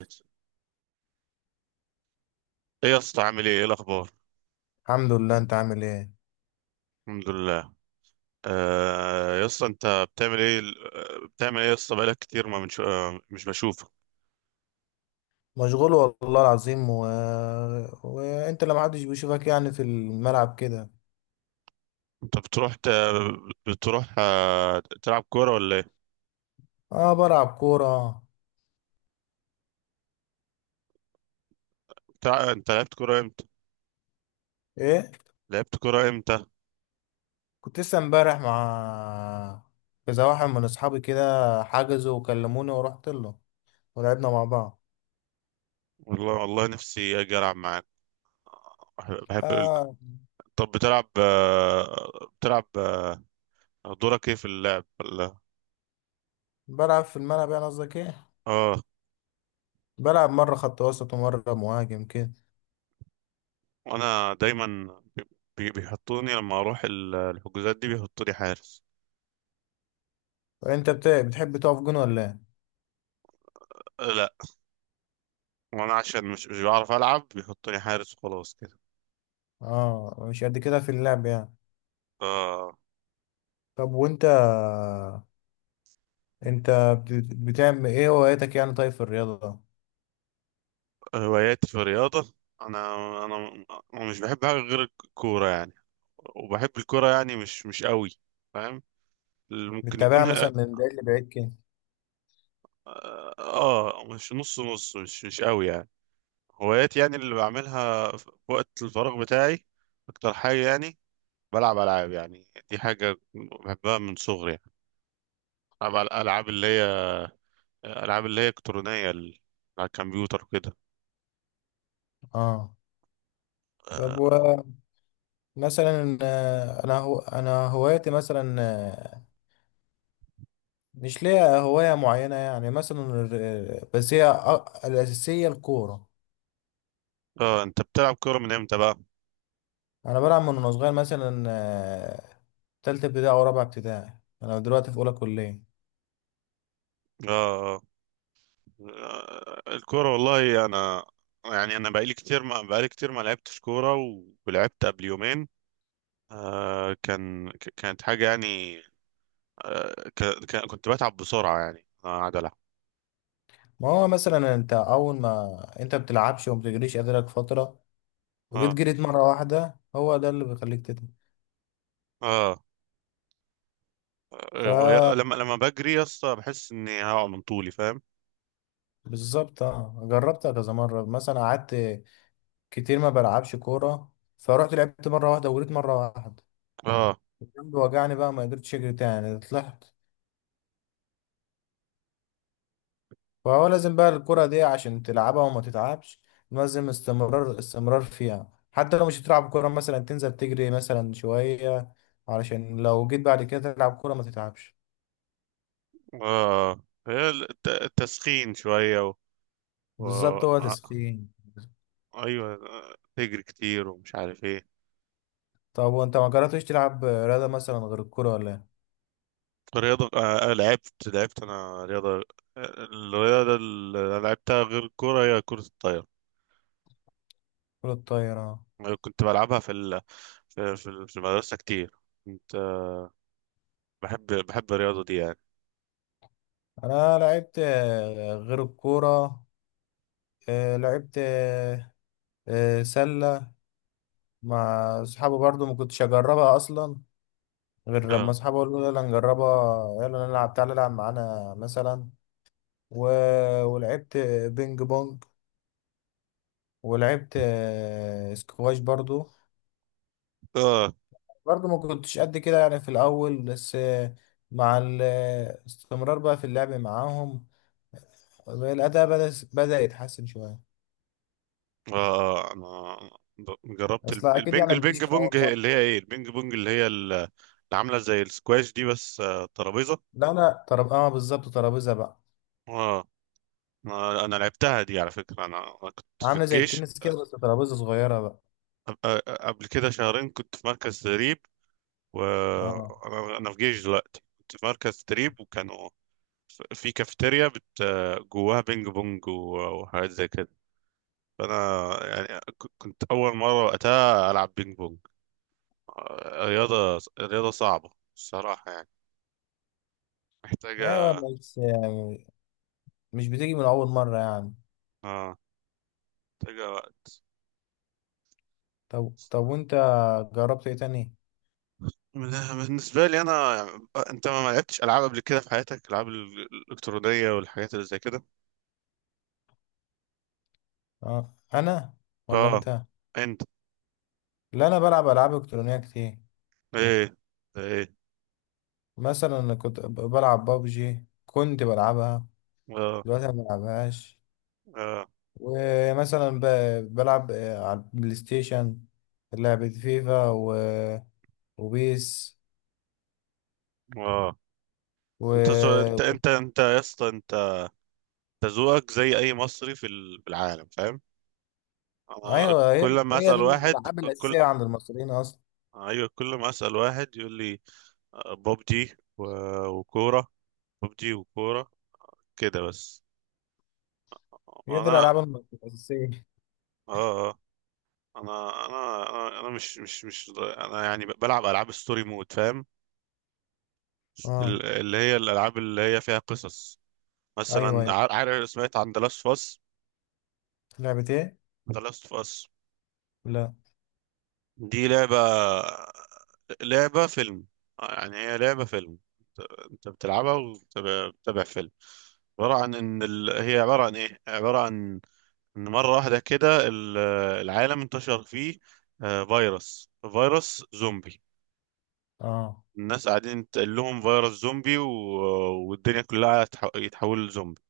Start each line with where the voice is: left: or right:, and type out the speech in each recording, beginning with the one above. right: ايه. يا اسطى، عامل ايه الاخبار؟
left: الحمد لله. انت عامل ايه؟
right: الحمد لله. آه، يا اسطى انت بتعمل ايه؟ بتعمل ايه يا اسطى؟ بقالك كتير ما منش... آه، مش بشوفك.
left: مشغول والله العظيم. وانت لما حدش بيشوفك يعني في الملعب كده؟
right: انت بتروح تلعب كوره ولا ايه؟
left: اه، بلعب كورة.
right: انت لعبت كوره امتى؟
left: ايه؟
right: لعبت كوره امتى؟
left: كنت لسه امبارح مع كذا واحد من اصحابي كده، حجزوا وكلموني ورحت له، ولعبنا مع بعض.
right: والله والله نفسي اجي العب معاك. بحب
left: اه،
right: طب بتلعب دورك ايه في اللعب ولا...
left: بلعب في الملعب. يعني قصدك ايه؟
right: اه.
left: بلعب مرة خط وسط ومرة مهاجم كده.
right: وانا دايما بي... بيحطوني لما اروح الحجوزات دي بيحطوني حارس.
left: انت بتحب تقف جون ولا ايه؟
right: لا. وانا عشان مش بعرف العب بيحطوني حارس وخلاص كده.
left: اه، مش قد كده في اللعب يعني.
right: آه.
left: طب وانت، انت بتعمل ايه هواياتك يعني، طيب في الرياضة؟
right: هواياتي في الرياضه. انا انا انا مش بحب حاجه غير الكوره يعني. وبحب الكوره يعني مش قوي. فاهم. اللي ممكن
left: بتتابعها مثلا من بعيد لبعيد كده؟
right: اه. مش نص نص، مش قوي يعني. هواياتي يعني اللي بعملها في وقت الفراغ بتاعي، اكتر حاجه يعني، بلعب العاب. يعني دي حاجه بحبها من صغري يعني. بلعب العاب اللي هي، الكترونيه، على الكمبيوتر وكده.
left: اه. طب،
right: آه،
left: ومثلا انا هواياتي مثلا، مش ليا هواية معينة يعني، مثلا بس هي الأساسية الكورة.
right: اه. انت بتلعب كورة من امتى بقى؟
left: انا بلعب من وانا صغير، مثلا، تالتة ابتدائي او رابعة ابتدائي. انا دلوقتي في اولى كلية.
right: اه. الكورة، والله انا يعني انا بقالي كتير ما لعبتش كورة، ولعبت قبل يومين. كانت حاجة يعني. كنت بتعب بسرعة يعني، انا قاعد العب.
left: ما هو مثلا، انت اول ما انت بتلعبش وما بتجريش قادرك فترة، وجيت
right: اه،
left: جريت مرة واحدة، هو ده اللي بيخليك تتعب.
right: اه.
left: ف
right: لما بجري يا اسطى بحس اني هقع من طولي، فاهم؟
left: بالظبط، اه جربتها كذا مرة. مثلا قعدت كتير ما بلعبش كورة، فرحت لعبت مرة واحدة وجريت مرة واحدة،
right: اه،
left: الجنب وجعني بقى، ما قدرتش اجري تاني، طلعت. فهو لازم بقى الكرة دي عشان تلعبها وما تتعبش، لازم استمرار استمرار فيها، حتى لو مش هتلعب كورة. مثلا تنزل تجري مثلا شوية، علشان لو جيت بعد كده تلعب كورة ما تتعبش.
right: اه. هي التسخين شوية و...
left: بالظبط، هو
right: آه،
left: تسخين.
right: ايوه. تجري كتير ومش عارف ايه.
left: طب وانت ما جربتش تلعب رياضة مثلا غير الكورة ولا ايه؟
right: رياضة. لعبت أنا رياضة. الرياضة اللي أنا لعبتها غير الكورة هي كرة الطايرة.
left: كرة الطايرة.
right: أنا كنت بلعبها في في المدرسة كتير. كنت آه، بحب الرياضة دي يعني.
left: انا لعبت غير الكورة، لعبت سلة مع صحابي. برضو ما كنتش اجربها اصلا، غير لما
right: اه،
left: اصحابي قالوا يلا نجربها، يلا نلعب، تعالى العب معانا مثلا. و... ولعبت بينج بونج. ولعبت سكواش برضو.
right: اه.
left: برضو ما كنتش قد كده يعني في الاول، بس، مع الاستمرار بقى في اللعب معاهم الاداء بدأ يتحسن شوية.
right: أنا جربت
left: اصلا اكيد يعني ما بتجيش
right: البينج
left: من اول
right: بونج
left: مرة.
right: اللي هي إيه، البينج بونج اللي هي اللي عاملة زي السكواش دي، بس ترابيزة.
left: لا، لا، طرب اه بالظبط، ترابيزة بقى.
right: اه. أنا لعبتها دي على فكرة. أنا كنت في
left: عامله زي
right: الجيش.
left: التنس كده، بس ترابيزه صغيره بقى.
right: قبل كده شهرين كنت في مركز تدريب.
left: اه،
right: وانا في جيش دلوقتي، كنت في مركز تدريب وكانوا في كافيتيريا جواها بينج بونج وحاجات زي كده. فانا يعني كنت اول مره وقتها العب بينج بونج. رياضه صعبه الصراحه يعني.
left: ايوه
right: محتاجه...
left: بس يعني مش بتيجي من اول مره يعني.
right: اه. محتاجه وقت.
left: طب طب، وانت جربت ايه تاني؟
right: من- بالنسبه لي انا يعني، انت ما لعبتش العاب قبل كده في حياتك؟ العاب الالكترونيه والحاجات اللي زي كده.
left: اه انا. ولا
right: اه.
left: انت؟
right: انت.
left: لا، انا بلعب العاب الكترونيه كتير.
right: ايه؟ ايه؟
left: مثلا أنا كنت بلعب بابجي، كنت بلعبها.
right: اه،
left: دلوقتي ما بلعبهاش.
right: اه،
left: ومثلا بلعب على البلاي ستيشن لعبة فيفا وبيس
right: اه.
left: و...
right: انت سو... انت انت انت يا اسطى، انت ذوقك زي اي مصري في العالم، فاهم. انا
left: ايوه، هي
right: كل ما
left: هي
right: اسال
left: دي
right: واحد
left: الالعاب
right: كل
left: الاساسيه عند المصريين اصلا.
right: ايوه، كل ما اسال واحد يقول لي ببجي وكوره. ببجي وكوره، كده بس.
left: هي دي
right: انا.
left: الألعاب الأساسية.
right: اه، اه. انا مش انا يعني، بلعب العاب ستوري مود، فاهم.
left: اه،
right: اللي هي الالعاب اللي هي فيها قصص.
left: أيوه
right: مثلا
left: أيوه،
right: عارف سمعت عن ذا لاست اوف اس.
left: لعبة إيه؟
right: ذا لاست اوف اس،
left: لا.
right: دي لعبة فيلم. يعني هي لعبة فيلم. انت بتلعبها وبتتابع فيلم. عبارة عن ان ال... هي عبارة عن ان مرة واحدة كده العالم انتشر فيه فيروس زومبي.
left: اه،
right: الناس قاعدين تقول لهم فيروس زومبي والدنيا كلها يتحول لزومبي.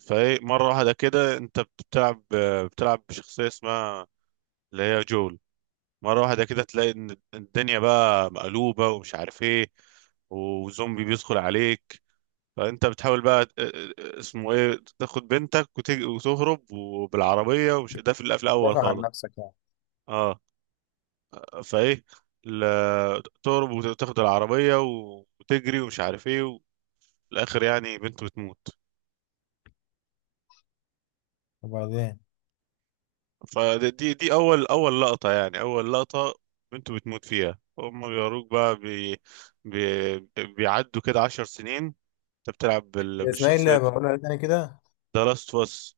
right: فايه مرة واحدة كده انت بتلعب، بشخصية اسمها اللي هي جول. مرة واحدة كده تلاقي إن الدنيا بقى مقلوبة ومش عارف إيه، وزومبي بيدخل عليك. فأنت بتحاول بقى اسمه إيه، تاخد بنتك وتهرب وبالعربية ومش، ده في القفل الأول
left: دافع عن
right: خالص.
left: نفسك يعني.
right: أه. فإيه، تهرب وتاخد العربية وتجري ومش عارف إيه، وفي الآخر يعني بنته بتموت.
left: وبعدين
right: فدي دي دي أول لقطة، يعني أول لقطة بنته بتموت فيها. هما بيوروك بقى بي بيعدوا كده 10 سنين. انت بتلعب
left: هي اسمها إيه
right: بالشخصيات
left: اللعبة؟
right: دي.
left: قولها تاني كده.
right: ذا لاست اوف اس.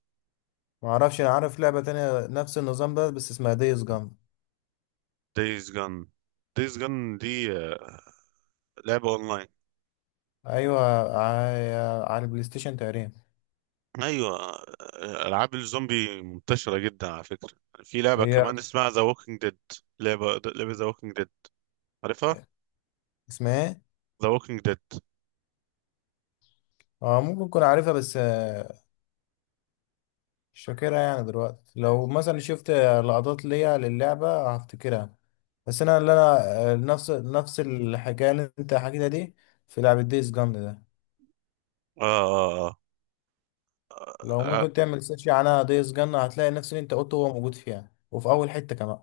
left: معرفش، أنا عارف لعبة تانية نفس النظام ده بس اسمها دايس جام.
right: دايز جان. دايز جان دي لعبة اونلاين.
left: أيوه، على البلاي ستيشن تقريبا.
right: ايوه. العاب الزومبي منتشرة جدا على فكرة. في لعبة
left: هي
right: كمان اسمها ذا ووكينج ديد. لعبة ذا ووكينج ديد، عارفها؟
left: اسمها إيه؟
right: ذا ووكينج ديد.
left: اه، ممكن أكون عارفها بس، مش فاكرها يعني دلوقتي. لو مثلا شفت لقطات ليا للعبة هفتكرها. بس أنا، اللي أنا آه، نفس الحكاية اللي أنت حكيتها دي، في لعبة دايس جام ده.
right: آه آه
left: لو
right: آه,
left: ممكن تعمل سيرش عنها، ديس جنة، هتلاقي نفس اللي انت قلته هو موجود فيها، وفي اول حتة كمان.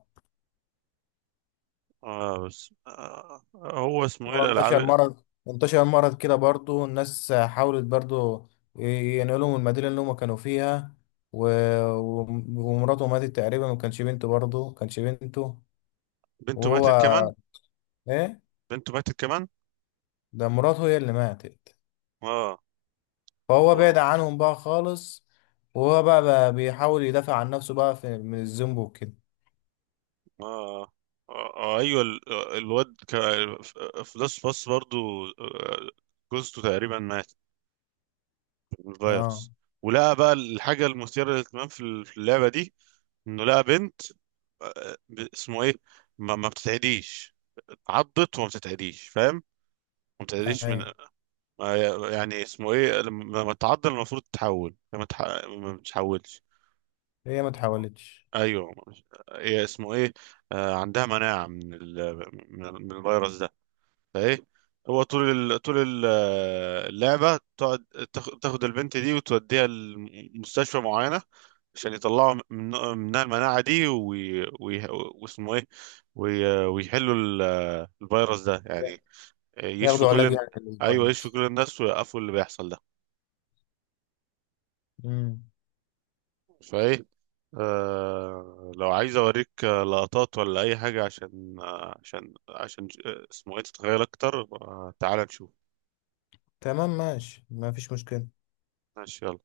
right: بس هو اسمه ايه
left: هو انتشر
right: الالعاب.
left: مرض انتشر مرض كده، برضو الناس حاولت برضو ينقلوا من المدينة اللي هم كانوا فيها. و... ومراته ماتت تقريبا، ما كانش بنته، برضو ما كانش بنته.
right: بنته ماتت كمان.
left: وهو، ايه
right: بنته ماتت كمان.
left: ده، مراته هي اللي ماتت.
right: اه.
left: فهو بعد
right: آه،
left: عنهم بقى خالص. وهو بقى بيحاول يدافع عن نفسه بقى من الذنب وكده.
right: آه. ايوه، الواد في لاست باس برضو. جوزته تقريبا ماتت من
left: اه،
right: الفيروس. ولقى بقى الحاجة المثيرة للاهتمام في اللعبة دي انه لقى بنت، اسمه ايه، ما بتتعديش. اتعضت وما بتتعديش، فاهم. ما بتتعديش من...
left: ايوه،
right: يعني اسمه ايه، لما تتعض المفروض تتحول ما بتتحولش.
left: هي ما تحاولتش.
right: ايوه. هي اسمه ايه، عندها مناعة من من الفيروس ده. فايه، هو طول اللعبه تقعد تاخد البنت دي وتوديها لمستشفى معينه عشان يطلعوا منها المناعه دي واسمه ايه، ويحلوا الفيروس ده يعني. يشفوا
left: ياخدوا علاج
right: كل...
left: يعني
right: ايوه، يشفوا
left: الاسبايس.
right: كل الناس ويوقفوا اللي بيحصل ده.
left: امم.
right: فايه، لو عايز اوريك لقطات ولا اي حاجه عشان اسمه ايه تتخيل اكتر. تعال نشوف.
left: تمام ماشي، ما فيش مشكلة.
right: ماشي، يلا.